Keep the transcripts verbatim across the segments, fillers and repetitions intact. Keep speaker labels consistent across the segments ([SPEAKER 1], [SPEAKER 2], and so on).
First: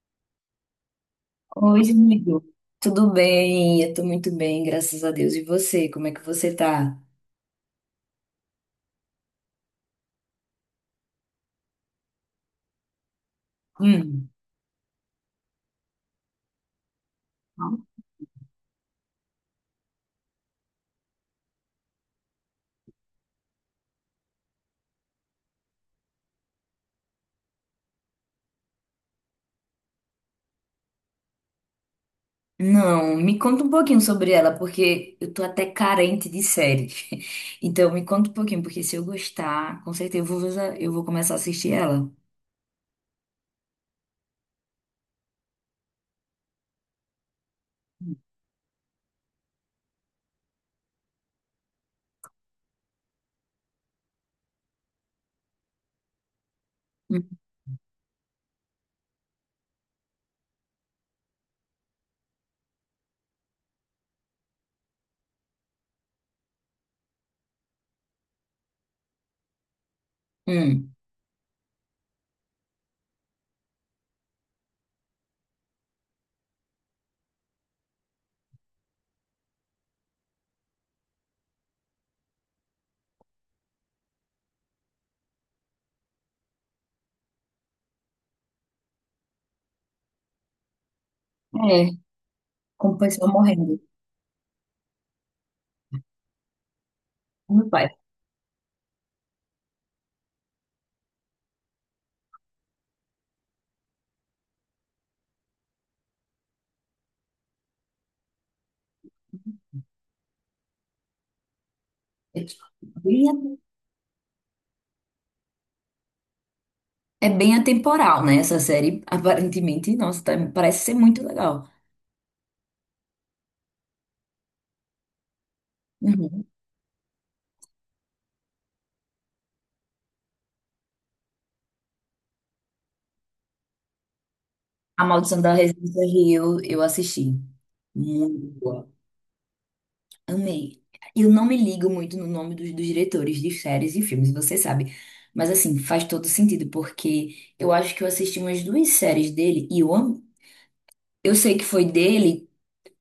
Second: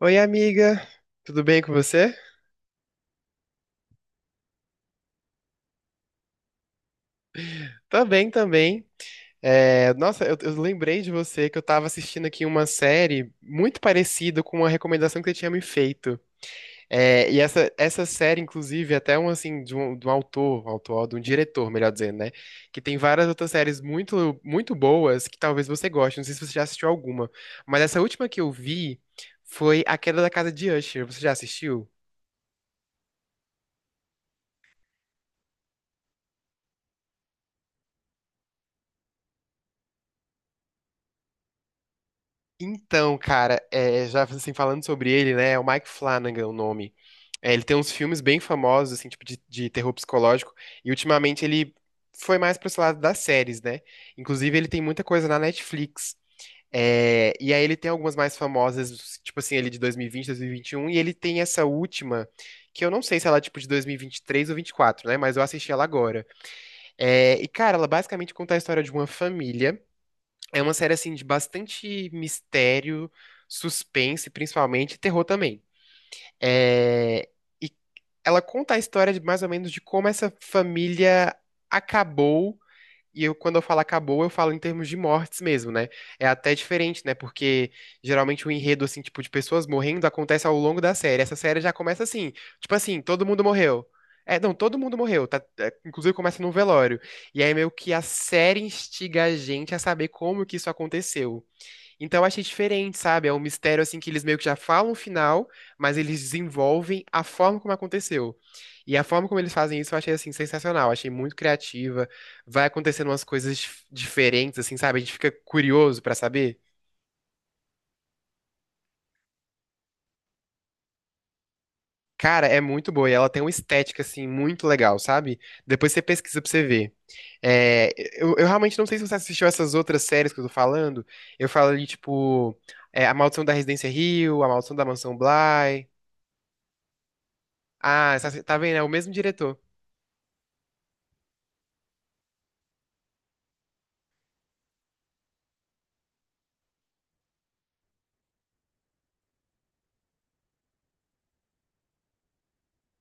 [SPEAKER 1] Oi, amiga, tudo bem com
[SPEAKER 2] Oi,
[SPEAKER 1] você?
[SPEAKER 2] amigo. Tudo bem? Eu tô muito bem, graças a Deus. E você, como é que você tá?
[SPEAKER 1] Tô bem também. É, nossa, eu, eu lembrei de você que eu tava assistindo aqui uma série muito
[SPEAKER 2] Hum.
[SPEAKER 1] parecida com uma recomendação que você tinha me feito. É, e essa, essa série, inclusive, é até um assim, de um, de um autor, autor, de um diretor, melhor dizendo, né? Que tem várias outras séries muito, muito boas que talvez você goste. Não sei se você já assistiu alguma, mas essa última que eu vi foi A Queda da Casa de Usher. Você já assistiu?
[SPEAKER 2] Não, me conta um pouquinho sobre ela, porque eu tô até carente de série. Então, me conta um pouquinho, porque se eu gostar, com certeza eu vou, eu vou começar a assistir ela.
[SPEAKER 1] Então, cara, é, já assim, falando sobre ele, né? É o Mike Flanagan o nome. É, ele tem uns filmes bem famosos, assim, tipo de, de terror psicológico, e ultimamente ele foi mais pro esse lado das séries, né? Inclusive, ele tem muita coisa na Netflix.
[SPEAKER 2] Hum.
[SPEAKER 1] É, e aí ele tem algumas mais famosas, tipo assim, ele de dois mil e vinte, dois mil e vinte e um, e vinte, dois mil e vinte e um, e ele tem essa última, que eu não sei se ela é tipo de dois mil e vinte e três ou dois mil e vinte e quatro, né? Mas eu assisti ela agora. É, e, cara, ela basicamente conta a história de uma família. É uma série
[SPEAKER 2] Hum.
[SPEAKER 1] assim de bastante mistério, suspense, principalmente, e terror também. É, e ela conta a história de mais ou menos de como essa família acabou, e eu, quando eu falo acabou, eu falo em termos de mortes mesmo, né? É até diferente, né? Porque geralmente o enredo, assim, tipo, de pessoas morrendo acontece ao longo da série. Essa série já
[SPEAKER 2] É,
[SPEAKER 1] começa assim, tipo
[SPEAKER 2] como
[SPEAKER 1] assim, todo
[SPEAKER 2] pessoa
[SPEAKER 1] mundo
[SPEAKER 2] morrendo.
[SPEAKER 1] morreu. É, não, todo mundo morreu, tá? É, inclusive começa num velório. E aí
[SPEAKER 2] Meu
[SPEAKER 1] meio
[SPEAKER 2] pai.
[SPEAKER 1] que a série instiga a gente a saber como que isso aconteceu. Então eu achei diferente, sabe? É um mistério assim que eles meio que já falam o final, mas eles desenvolvem a forma como aconteceu. E a forma como eles fazem isso eu achei assim sensacional, achei muito criativa.
[SPEAKER 2] É
[SPEAKER 1] Vai acontecendo umas coisas
[SPEAKER 2] bem
[SPEAKER 1] dif- diferentes assim, sabe? A gente fica curioso pra saber.
[SPEAKER 2] é bem atemporal, né? Essa série, aparentemente, nossa, tá- parece ser muito legal.
[SPEAKER 1] Cara, é muito boa e ela tem uma estética assim muito legal, sabe? Depois você pesquisa
[SPEAKER 2] Uhum.
[SPEAKER 1] pra você ver. É, eu, eu realmente não sei se você assistiu essas outras séries que eu tô falando. Eu falo ali tipo é, A Maldição da Residência Hill, A Maldição da
[SPEAKER 2] A
[SPEAKER 1] Mansão
[SPEAKER 2] Maldição da
[SPEAKER 1] Bly.
[SPEAKER 2] Residência Rio, eu assisti.
[SPEAKER 1] Ah, essa-
[SPEAKER 2] Muito
[SPEAKER 1] tá vendo? É o
[SPEAKER 2] boa.
[SPEAKER 1] mesmo diretor.
[SPEAKER 2] Amei. Eu não me ligo muito no nome dos, dos diretores de séries e filmes, você sabe. Mas assim, faz todo sentido, porque eu acho que eu assisti umas duas séries dele e eu amo. Eu sei que foi dele,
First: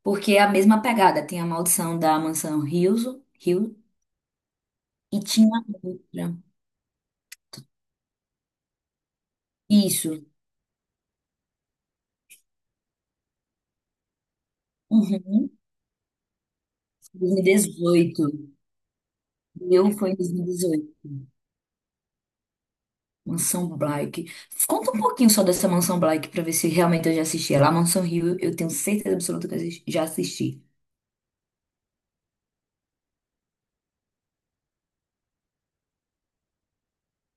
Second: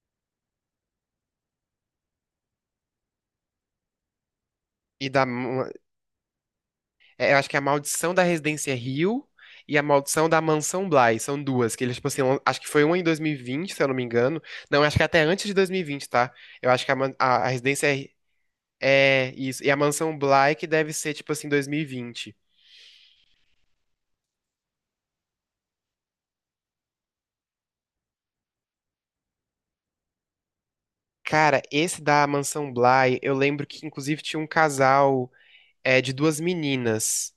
[SPEAKER 2] porque é a mesma pegada. Tem a Maldição da Mansão Hill, Hill
[SPEAKER 1] E
[SPEAKER 2] e
[SPEAKER 1] da.
[SPEAKER 2] tinha outra.
[SPEAKER 1] É, eu acho que é a Maldição da Residência Rio e a
[SPEAKER 2] Isso.
[SPEAKER 1] Maldição da Mansão Bly. São duas, que eles, tipo assim, lan- acho que foi uma em dois mil e vinte, se eu não me engano. Não, acho que até antes
[SPEAKER 2] Uhum.
[SPEAKER 1] de dois mil e vinte, tá? Eu acho que a, man- a, a Residência é,
[SPEAKER 2] dois mil e dezoito.
[SPEAKER 1] é isso.
[SPEAKER 2] O
[SPEAKER 1] E a
[SPEAKER 2] meu foi em
[SPEAKER 1] Mansão
[SPEAKER 2] dois mil e
[SPEAKER 1] Bly que deve
[SPEAKER 2] dezoito.
[SPEAKER 1] ser, tipo assim, dois mil e vinte.
[SPEAKER 2] Mansão Blyck. Conta um pouquinho só dessa Mansão Blyck pra ver se realmente eu já assisti ela. A Mansão Rio, eu tenho certeza absoluta que eu assis- já assisti.
[SPEAKER 1] Cara, esse da Mansão Bly, eu lembro que inclusive tinha um casal. É de duas meninas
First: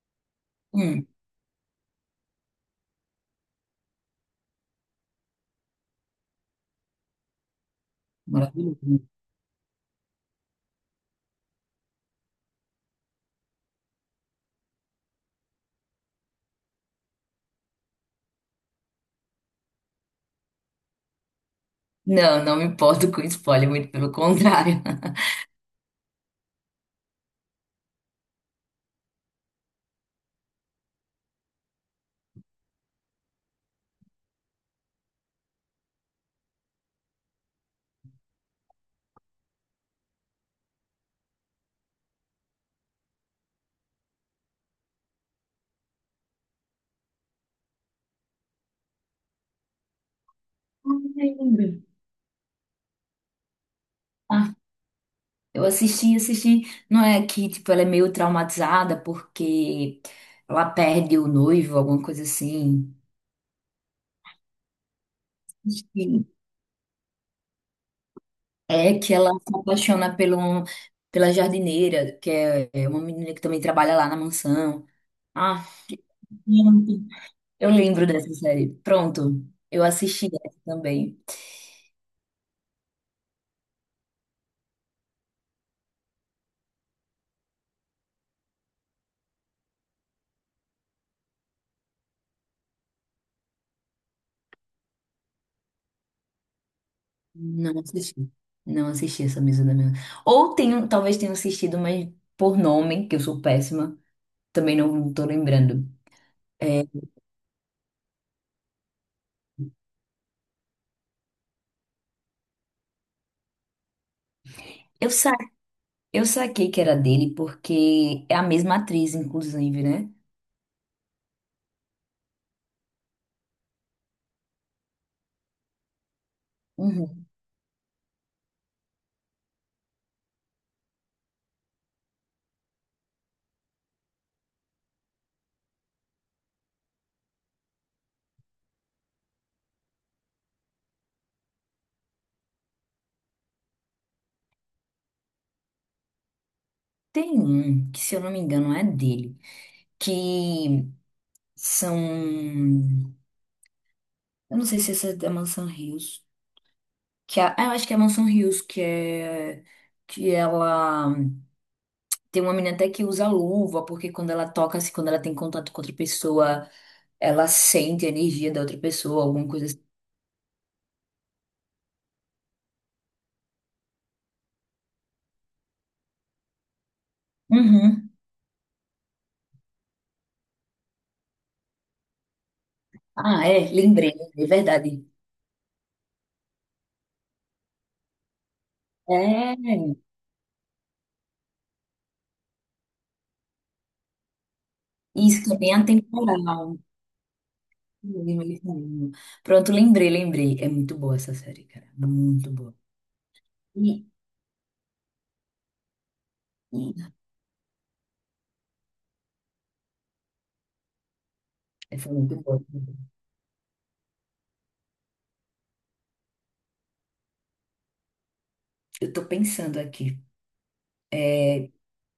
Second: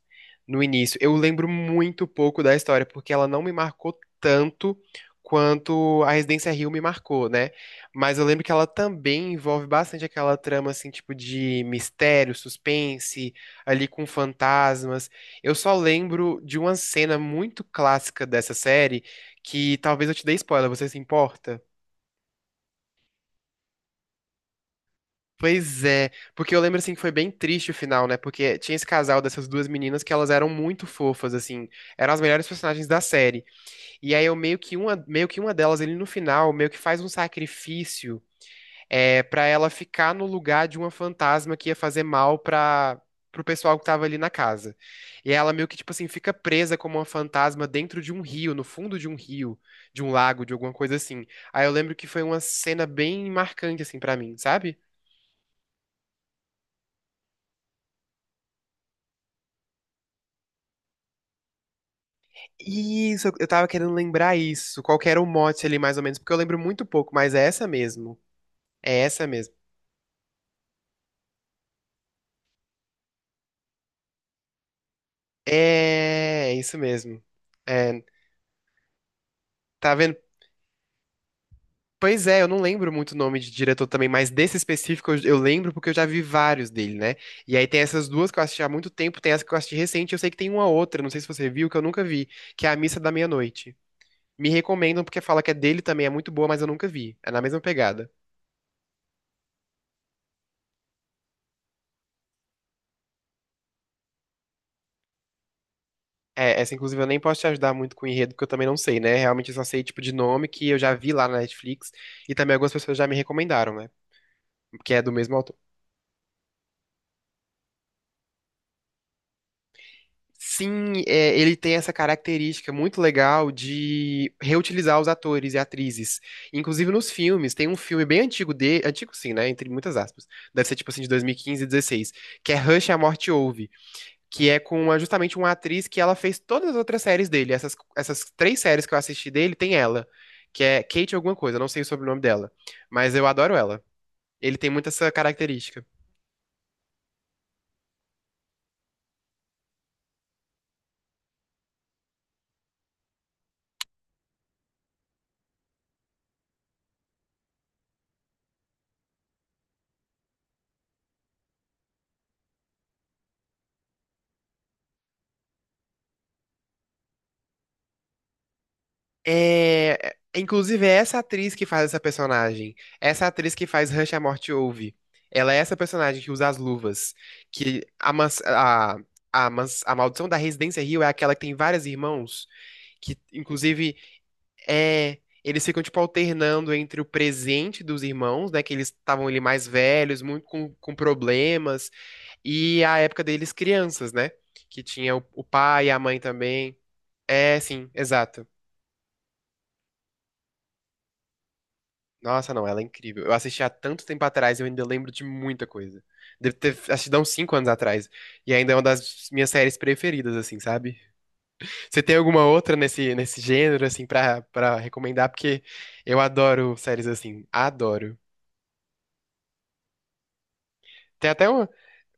[SPEAKER 1] no início.
[SPEAKER 2] Hum,
[SPEAKER 1] Eu lembro muito pouco da história, porque ela não me marcou tanto quanto a Residência Hill me marcou, né? Mas eu lembro que ela
[SPEAKER 2] Maravilhoso.
[SPEAKER 1] também envolve bastante aquela trama, assim, tipo de mistério, suspense, ali com fantasmas. Eu só lembro de uma cena muito clássica dessa série, que talvez eu te dê spoiler, você se importa?
[SPEAKER 2] Não, não me importo com spoiler, muito pelo contrário.
[SPEAKER 1] Pois é, porque eu lembro assim que foi bem triste o final, né? Porque tinha esse casal dessas duas meninas que elas eram muito fofas, assim, eram as melhores personagens da série. E aí eu meio que uma, meio que uma delas, ele no final, meio que faz um sacrifício, é, para ela ficar no lugar de uma fantasma que ia fazer mal pra, pro pessoal que tava ali na casa. E ela meio que, tipo assim, fica presa como uma fantasma dentro de um rio, no fundo de um rio, de um lago, de alguma coisa assim.
[SPEAKER 2] Ai,
[SPEAKER 1] Aí
[SPEAKER 2] lembra.
[SPEAKER 1] eu lembro que foi uma cena bem marcante, assim, pra mim,
[SPEAKER 2] Ah,
[SPEAKER 1] sabe?
[SPEAKER 2] eu assisti, assisti. Não é que, tipo, ela é meio traumatizada porque ela perde o noivo, alguma coisa assim.
[SPEAKER 1] Isso, eu tava querendo lembrar isso. Qual que era o mote ali, mais ou menos?
[SPEAKER 2] Sim.
[SPEAKER 1] Porque eu lembro muito pouco, mas é essa mesmo.
[SPEAKER 2] É
[SPEAKER 1] É
[SPEAKER 2] que
[SPEAKER 1] essa
[SPEAKER 2] ela
[SPEAKER 1] mesmo.
[SPEAKER 2] se apaixona pelo, pela jardineira, que é é uma menina que também trabalha lá na mansão. Ah,
[SPEAKER 1] É, é isso mesmo.
[SPEAKER 2] eu
[SPEAKER 1] É,
[SPEAKER 2] lembro dessa série. Pronto, eu
[SPEAKER 1] tá vendo?
[SPEAKER 2] assisti essa também.
[SPEAKER 1] Pois é, eu não lembro muito o nome de diretor também, mas desse específico eu, eu lembro porque eu já vi vários dele, né? E aí tem essas duas que eu assisti há muito tempo, tem essa que eu assisti recente, eu sei que tem uma outra, não sei se você viu, que eu nunca vi, que é A Missa da Meia-Noite. Me recomendam porque fala que é dele também, é muito boa, mas eu nunca vi. É na mesma
[SPEAKER 2] Não
[SPEAKER 1] pegada.
[SPEAKER 2] assisti. Não assisti essa mesa da minha. Ou tenho, talvez tenha assistido, mas por nome, que eu sou péssima, também não tô lembrando.
[SPEAKER 1] É, essa
[SPEAKER 2] É,
[SPEAKER 1] inclusive eu nem posso te ajudar muito com o enredo, porque eu também não sei, né? Realmente eu só sei tipo de nome que eu já vi lá na Netflix e também algumas pessoas já me recomendaram, né? Porque é do
[SPEAKER 2] eu sa
[SPEAKER 1] mesmo autor.
[SPEAKER 2] eu saquei que era dele porque é a mesma atriz, inclusive, né?
[SPEAKER 1] Sim, é, ele tem essa característica muito legal de reutilizar os atores e atrizes. Inclusive nos
[SPEAKER 2] Uhum.
[SPEAKER 1] filmes, tem um filme bem antigo de, antigo sim, né? Entre muitas aspas. Deve ser tipo assim de dois mil e quinze e dezesseis, que é Rush, a Morte Ouve. Que é com uma- justamente uma atriz que ela fez todas as outras séries dele. Essas, essas três séries que eu assisti dele tem ela, que é Kate alguma coisa, não sei o sobrenome dela, mas eu adoro ela. Ele tem muito essa característica.
[SPEAKER 2] Tem um que, se eu não me engano, é dele, que são, eu não sei se essa é da Mansão Rios, que a- ah, eu acho que é a Mansão Rios que é que ela tem uma menina até que usa luva, porque quando ela toca, assim, quando ela tem contato com outra pessoa, ela sente a energia da outra pessoa, alguma coisa assim.
[SPEAKER 1] É, é, inclusive é essa atriz que faz essa personagem, essa atriz que faz Rush à Morte Ouve. Ela é essa personagem que usa as luvas, que
[SPEAKER 2] Uhum.
[SPEAKER 1] a, mans- a, a, mans- a maldição da Residência Hill é aquela que tem vários irmãos, que
[SPEAKER 2] Ah, é,
[SPEAKER 1] inclusive
[SPEAKER 2] lembrei, é verdade.
[SPEAKER 1] é, eles ficam, tipo, alternando entre o presente dos irmãos, né? Que eles estavam ali
[SPEAKER 2] É,
[SPEAKER 1] mais velhos, muito com, com problemas, e a época deles crianças, né? Que tinha o, o
[SPEAKER 2] isso também é
[SPEAKER 1] pai e a mãe também.
[SPEAKER 2] atemporal.
[SPEAKER 1] É, sim, exato.
[SPEAKER 2] Pronto, lembrei, lembrei. É muito boa essa série, cara. Muito
[SPEAKER 1] Nossa, não,
[SPEAKER 2] boa.
[SPEAKER 1] ela é incrível. Eu assisti há
[SPEAKER 2] E,
[SPEAKER 1] tanto tempo atrás, e eu ainda lembro de muita coisa. Deve ter assistido
[SPEAKER 2] e...
[SPEAKER 1] há uns cinco anos atrás. E ainda é uma das minhas séries preferidas, assim, sabe?
[SPEAKER 2] é,
[SPEAKER 1] Você
[SPEAKER 2] Foi
[SPEAKER 1] tem
[SPEAKER 2] muito
[SPEAKER 1] alguma
[SPEAKER 2] boa.
[SPEAKER 1] outra nesse, nesse gênero, assim, pra, pra recomendar? Porque eu adoro séries assim. Adoro.
[SPEAKER 2] Eu tô pensando aqui.
[SPEAKER 1] Tem até um-
[SPEAKER 2] É,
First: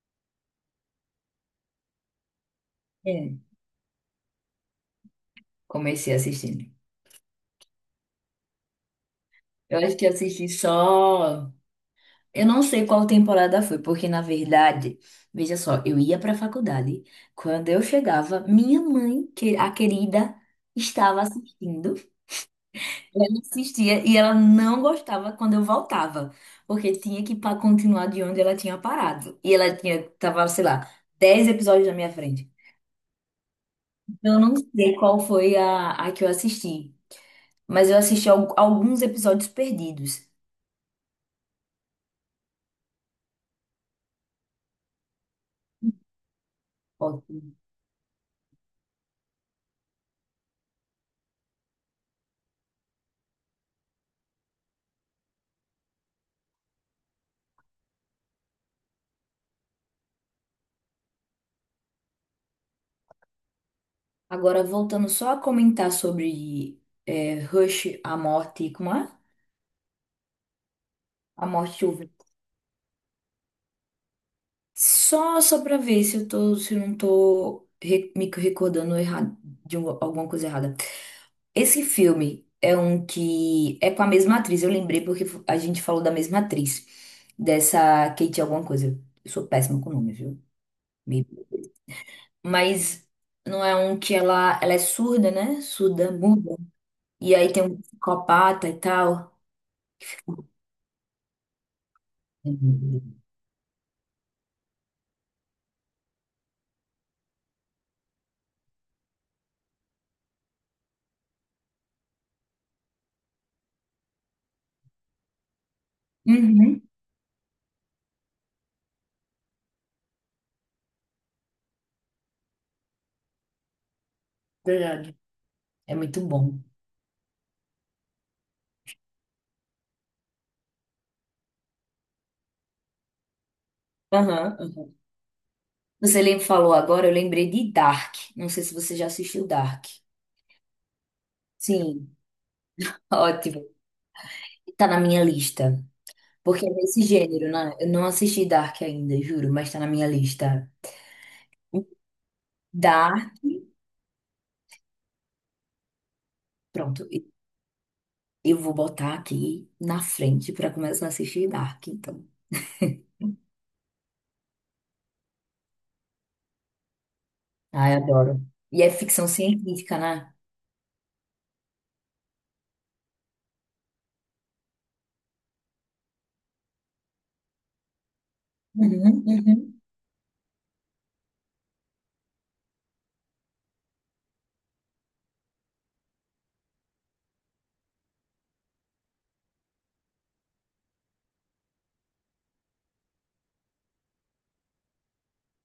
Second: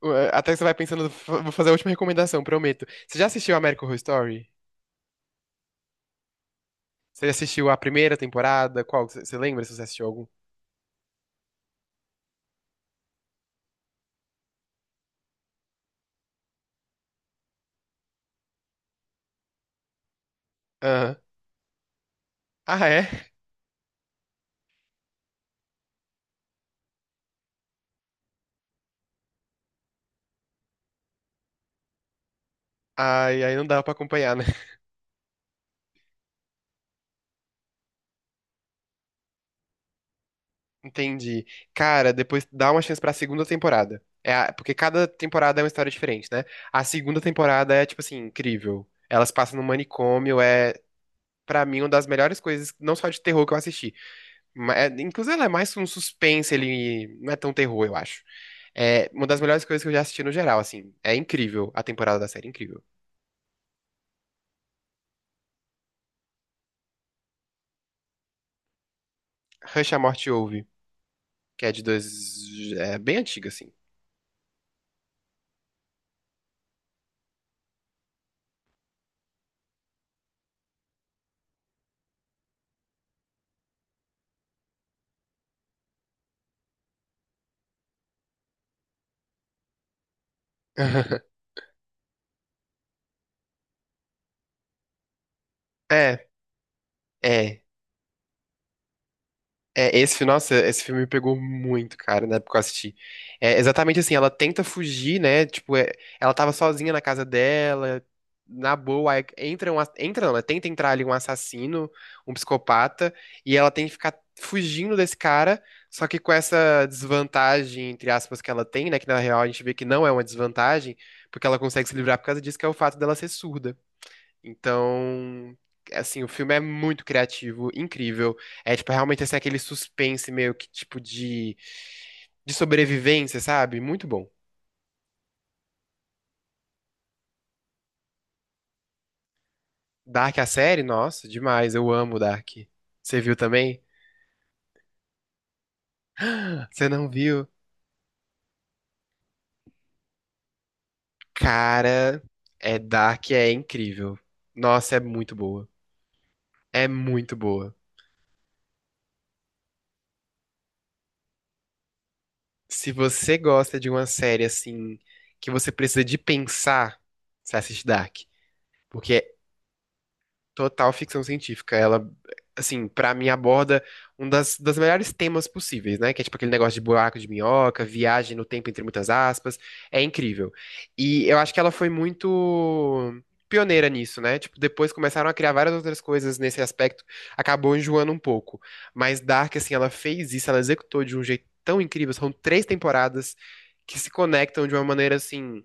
[SPEAKER 1] É, até que você vai pensando, vou fazer a última recomendação, prometo. Você já
[SPEAKER 2] é,
[SPEAKER 1] assistiu American Horror Story?
[SPEAKER 2] Comecei assistindo.
[SPEAKER 1] Você já assistiu a primeira temporada? Qual? Você você lembra se
[SPEAKER 2] Eu
[SPEAKER 1] você
[SPEAKER 2] acho
[SPEAKER 1] assistiu
[SPEAKER 2] que
[SPEAKER 1] algum?
[SPEAKER 2] assisti só. Eu não sei qual temporada foi, porque na verdade, veja só, eu ia para a faculdade. Quando eu chegava, minha mãe, que a querida,
[SPEAKER 1] Aham.
[SPEAKER 2] estava assistindo.
[SPEAKER 1] Ah, é?
[SPEAKER 2] Ela assistia e ela não gostava quando eu voltava, porque tinha que pa- continuar de onde ela tinha parado. E ela tinha, tava, sei lá, dez episódios na minha frente.
[SPEAKER 1] Ai, aí não dava pra acompanhar,
[SPEAKER 2] Então, eu
[SPEAKER 1] né?
[SPEAKER 2] não sei qual foi a, a, que eu assisti, mas eu assisti al- alguns episódios perdidos.
[SPEAKER 1] Entendi. Cara, depois dá uma chance pra segunda temporada. É a- porque cada temporada é uma história diferente, né? A segunda
[SPEAKER 2] OK?
[SPEAKER 1] temporada é, tipo assim, incrível. Elas passam no manicômio, é, pra mim, uma das melhores coisas, não só de terror que eu assisti. Ma- é- inclusive, ela é mais um suspense, ele não é tão terror, eu acho. É uma das melhores coisas que eu já assisti no geral, assim. É incrível a temporada da série, incrível.
[SPEAKER 2] Agora, voltando só a comentar sobre é, Rush, a morte, como é?
[SPEAKER 1] Rush, a Morte ouve,
[SPEAKER 2] A
[SPEAKER 1] que é
[SPEAKER 2] morte
[SPEAKER 1] de
[SPEAKER 2] chuva.
[SPEAKER 1] dois... É bem antiga, assim.
[SPEAKER 2] Só, só pra ver se eu tô, se eu não tô re- me recordando errado, de um- alguma coisa errada. Esse filme é um que é com a mesma atriz, eu lembrei porque a gente falou da mesma atriz, dessa Kate alguma coisa. Eu sou péssima com nome, viu? Me- Mas não é um que ela, ela é surda, né? Surda,
[SPEAKER 1] É,
[SPEAKER 2] muda. E aí
[SPEAKER 1] é.
[SPEAKER 2] tem um psicopata e tal.
[SPEAKER 1] É, esse, fi- nossa, esse filme me pegou muito, cara, na época que eu assisti. É exatamente assim, ela tenta fugir, né? Tipo, é, ela tava sozinha na casa dela, na boa, aí entra um, a- entra não, né? Tenta entrar ali um assassino, um psicopata, e ela tem que ficar fugindo desse cara, só que com
[SPEAKER 2] Uhum.
[SPEAKER 1] essa desvantagem, entre aspas, que ela tem, né? Que na real a gente vê que não é uma desvantagem, porque ela consegue se livrar por causa disso, que é o fato dela ser surda.
[SPEAKER 2] Verdade.
[SPEAKER 1] Então,
[SPEAKER 2] É muito
[SPEAKER 1] assim, o filme
[SPEAKER 2] bom.
[SPEAKER 1] é muito criativo, incrível. É, tipo, realmente, assim, aquele suspense meio que, tipo, de, de sobrevivência, sabe? Muito bom.
[SPEAKER 2] Aham. Uhum. Você lem- falou agora, eu lembrei de Dark. Não sei se você já assistiu Dark.
[SPEAKER 1] Dark, a série, nossa, demais. Eu
[SPEAKER 2] Sim.
[SPEAKER 1] amo Dark. Você viu
[SPEAKER 2] Ótimo.
[SPEAKER 1] também?
[SPEAKER 2] Tá na minha lista. Porque é
[SPEAKER 1] Você
[SPEAKER 2] desse
[SPEAKER 1] não viu?
[SPEAKER 2] gênero, né? Eu não assisti Dark ainda, juro, mas tá na minha lista.
[SPEAKER 1] Cara, é Dark,
[SPEAKER 2] Dark.
[SPEAKER 1] é incrível. Nossa, é muito boa. É
[SPEAKER 2] Pronto, e-
[SPEAKER 1] muito boa.
[SPEAKER 2] eu vou botar aqui na frente pra começar a assistir Dark, então.
[SPEAKER 1] Se você gosta de uma série, assim, que você precisa de pensar, você assiste
[SPEAKER 2] Ai,
[SPEAKER 1] Dark.
[SPEAKER 2] adoro. E é ficção
[SPEAKER 1] Porque
[SPEAKER 2] científica, né?
[SPEAKER 1] total ficção científica. Ela, assim, pra mim aborda um das, das melhores temas possíveis, né? Que é tipo aquele negócio de buraco de minhoca, viagem no tempo entre muitas
[SPEAKER 2] Uhum,
[SPEAKER 1] aspas.
[SPEAKER 2] uhum.
[SPEAKER 1] É incrível. E eu acho que ela foi muito pioneira nisso, né? Tipo, depois começaram a criar várias outras coisas nesse aspecto, acabou enjoando um pouco. Mas Dark, assim, ela fez isso, ela executou de um jeito tão incrível. São três temporadas que se conectam de uma maneira, assim,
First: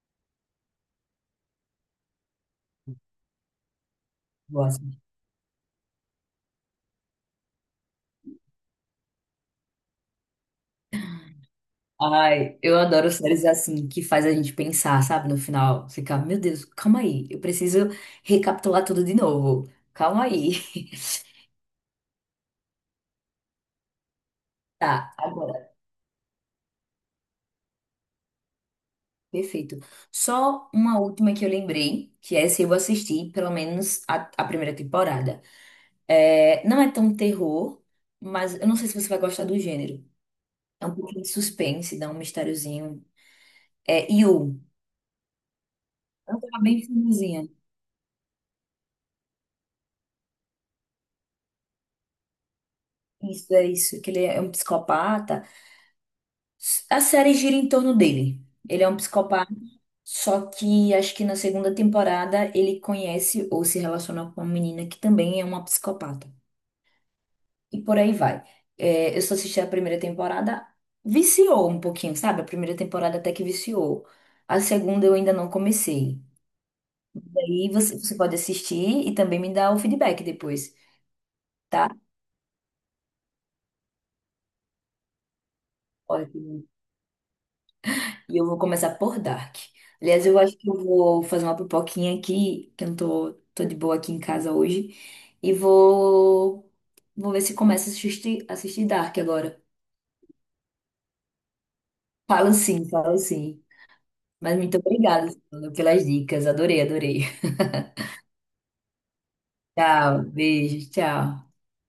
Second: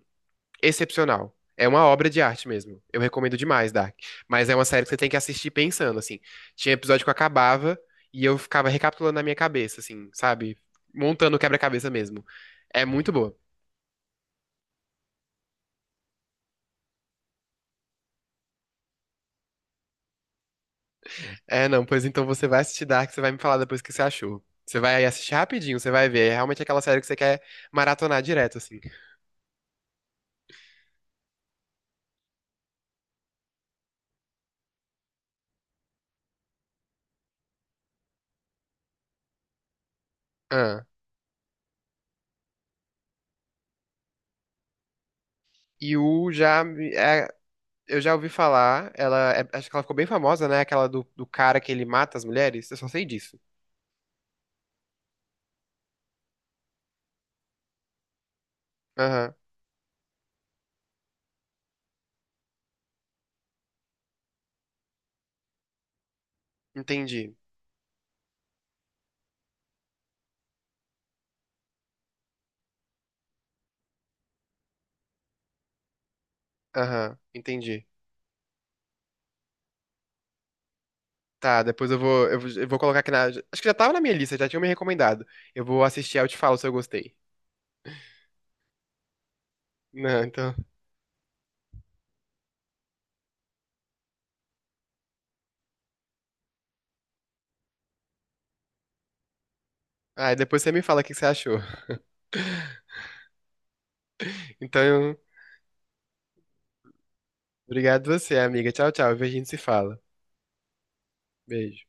[SPEAKER 1] excepcional. É uma obra de arte mesmo. Eu recomendo demais, Dark. Mas é uma série que você
[SPEAKER 2] Gosto.
[SPEAKER 1] tem que assistir pensando, assim. Tinha episódio que eu acabava e eu ficava recapitulando na minha cabeça, assim, sabe? Montando o quebra-cabeça mesmo.
[SPEAKER 2] Ai, eu
[SPEAKER 1] É muito
[SPEAKER 2] adoro
[SPEAKER 1] boa.
[SPEAKER 2] séries assim, que faz a gente pensar, sabe? No final, ficar, meu Deus, calma aí, eu preciso recapitular tudo de novo. Calma aí.
[SPEAKER 1] É, não, pois então você vai assistir Dark, você vai me falar depois o que você achou. Você vai
[SPEAKER 2] Tá,
[SPEAKER 1] assistir
[SPEAKER 2] agora,
[SPEAKER 1] rapidinho, você vai ver. É realmente aquela série que você quer maratonar direto, assim.
[SPEAKER 2] perfeito. Só uma última que eu lembrei, que essa eu assisti, pelo menos a, a primeira temporada. É, não é tão terror, mas eu não sei se você vai gostar do gênero.
[SPEAKER 1] Ah,
[SPEAKER 2] É um pouquinho de suspense, dá um mistériozinho. É You.
[SPEAKER 1] e o
[SPEAKER 2] É uma
[SPEAKER 1] já.
[SPEAKER 2] bem
[SPEAKER 1] me- é,
[SPEAKER 2] famosinha.
[SPEAKER 1] eu já ouvi falar, ela. É- acho que ela ficou bem famosa, né? Aquela do, do cara que ele mata as mulheres. Eu só sei disso.
[SPEAKER 2] Isso, é isso. Que ele é um psicopata. A série gira em torno dele. Ele é um
[SPEAKER 1] Aham,
[SPEAKER 2] psicopata, só que acho que na segunda temporada ele conhece ou se relaciona com uma menina que também é uma psicopata.
[SPEAKER 1] entendi.
[SPEAKER 2] E por aí vai. É, eu só assisti a primeira temporada, viciou um pouquinho, sabe? A primeira temporada até que viciou. A segunda eu ainda não comecei.
[SPEAKER 1] Aham,
[SPEAKER 2] Daí
[SPEAKER 1] entendi.
[SPEAKER 2] você, você pode assistir e também me dar o feedback depois,
[SPEAKER 1] Tá, depois
[SPEAKER 2] tá?
[SPEAKER 1] eu vou, eu, vou eu vou colocar aqui na. Acho que já tava na minha lista, já tinha me recomendado. Eu vou assistir, aí eu te falo
[SPEAKER 2] Ótimo.
[SPEAKER 1] se eu gostei.
[SPEAKER 2] E eu vou começar por Dark.
[SPEAKER 1] Não,
[SPEAKER 2] Aliás, eu
[SPEAKER 1] então.
[SPEAKER 2] acho que eu vou fazer uma pipoquinha aqui, que eu não tô, tô de boa aqui em casa hoje. E vou, vou ver se começo a assistir, assistir Dark agora.
[SPEAKER 1] Ah, e depois você me fala o que que você achou.
[SPEAKER 2] Falo sim, falo sim. Mas muito
[SPEAKER 1] Então,
[SPEAKER 2] obrigada Suzana, pelas dicas. Adorei, adorei.
[SPEAKER 1] obrigado você, amiga. Tchau, tchau. A gente se fala.
[SPEAKER 2] Tchau, beijo, tchau.
[SPEAKER 1] Beijo.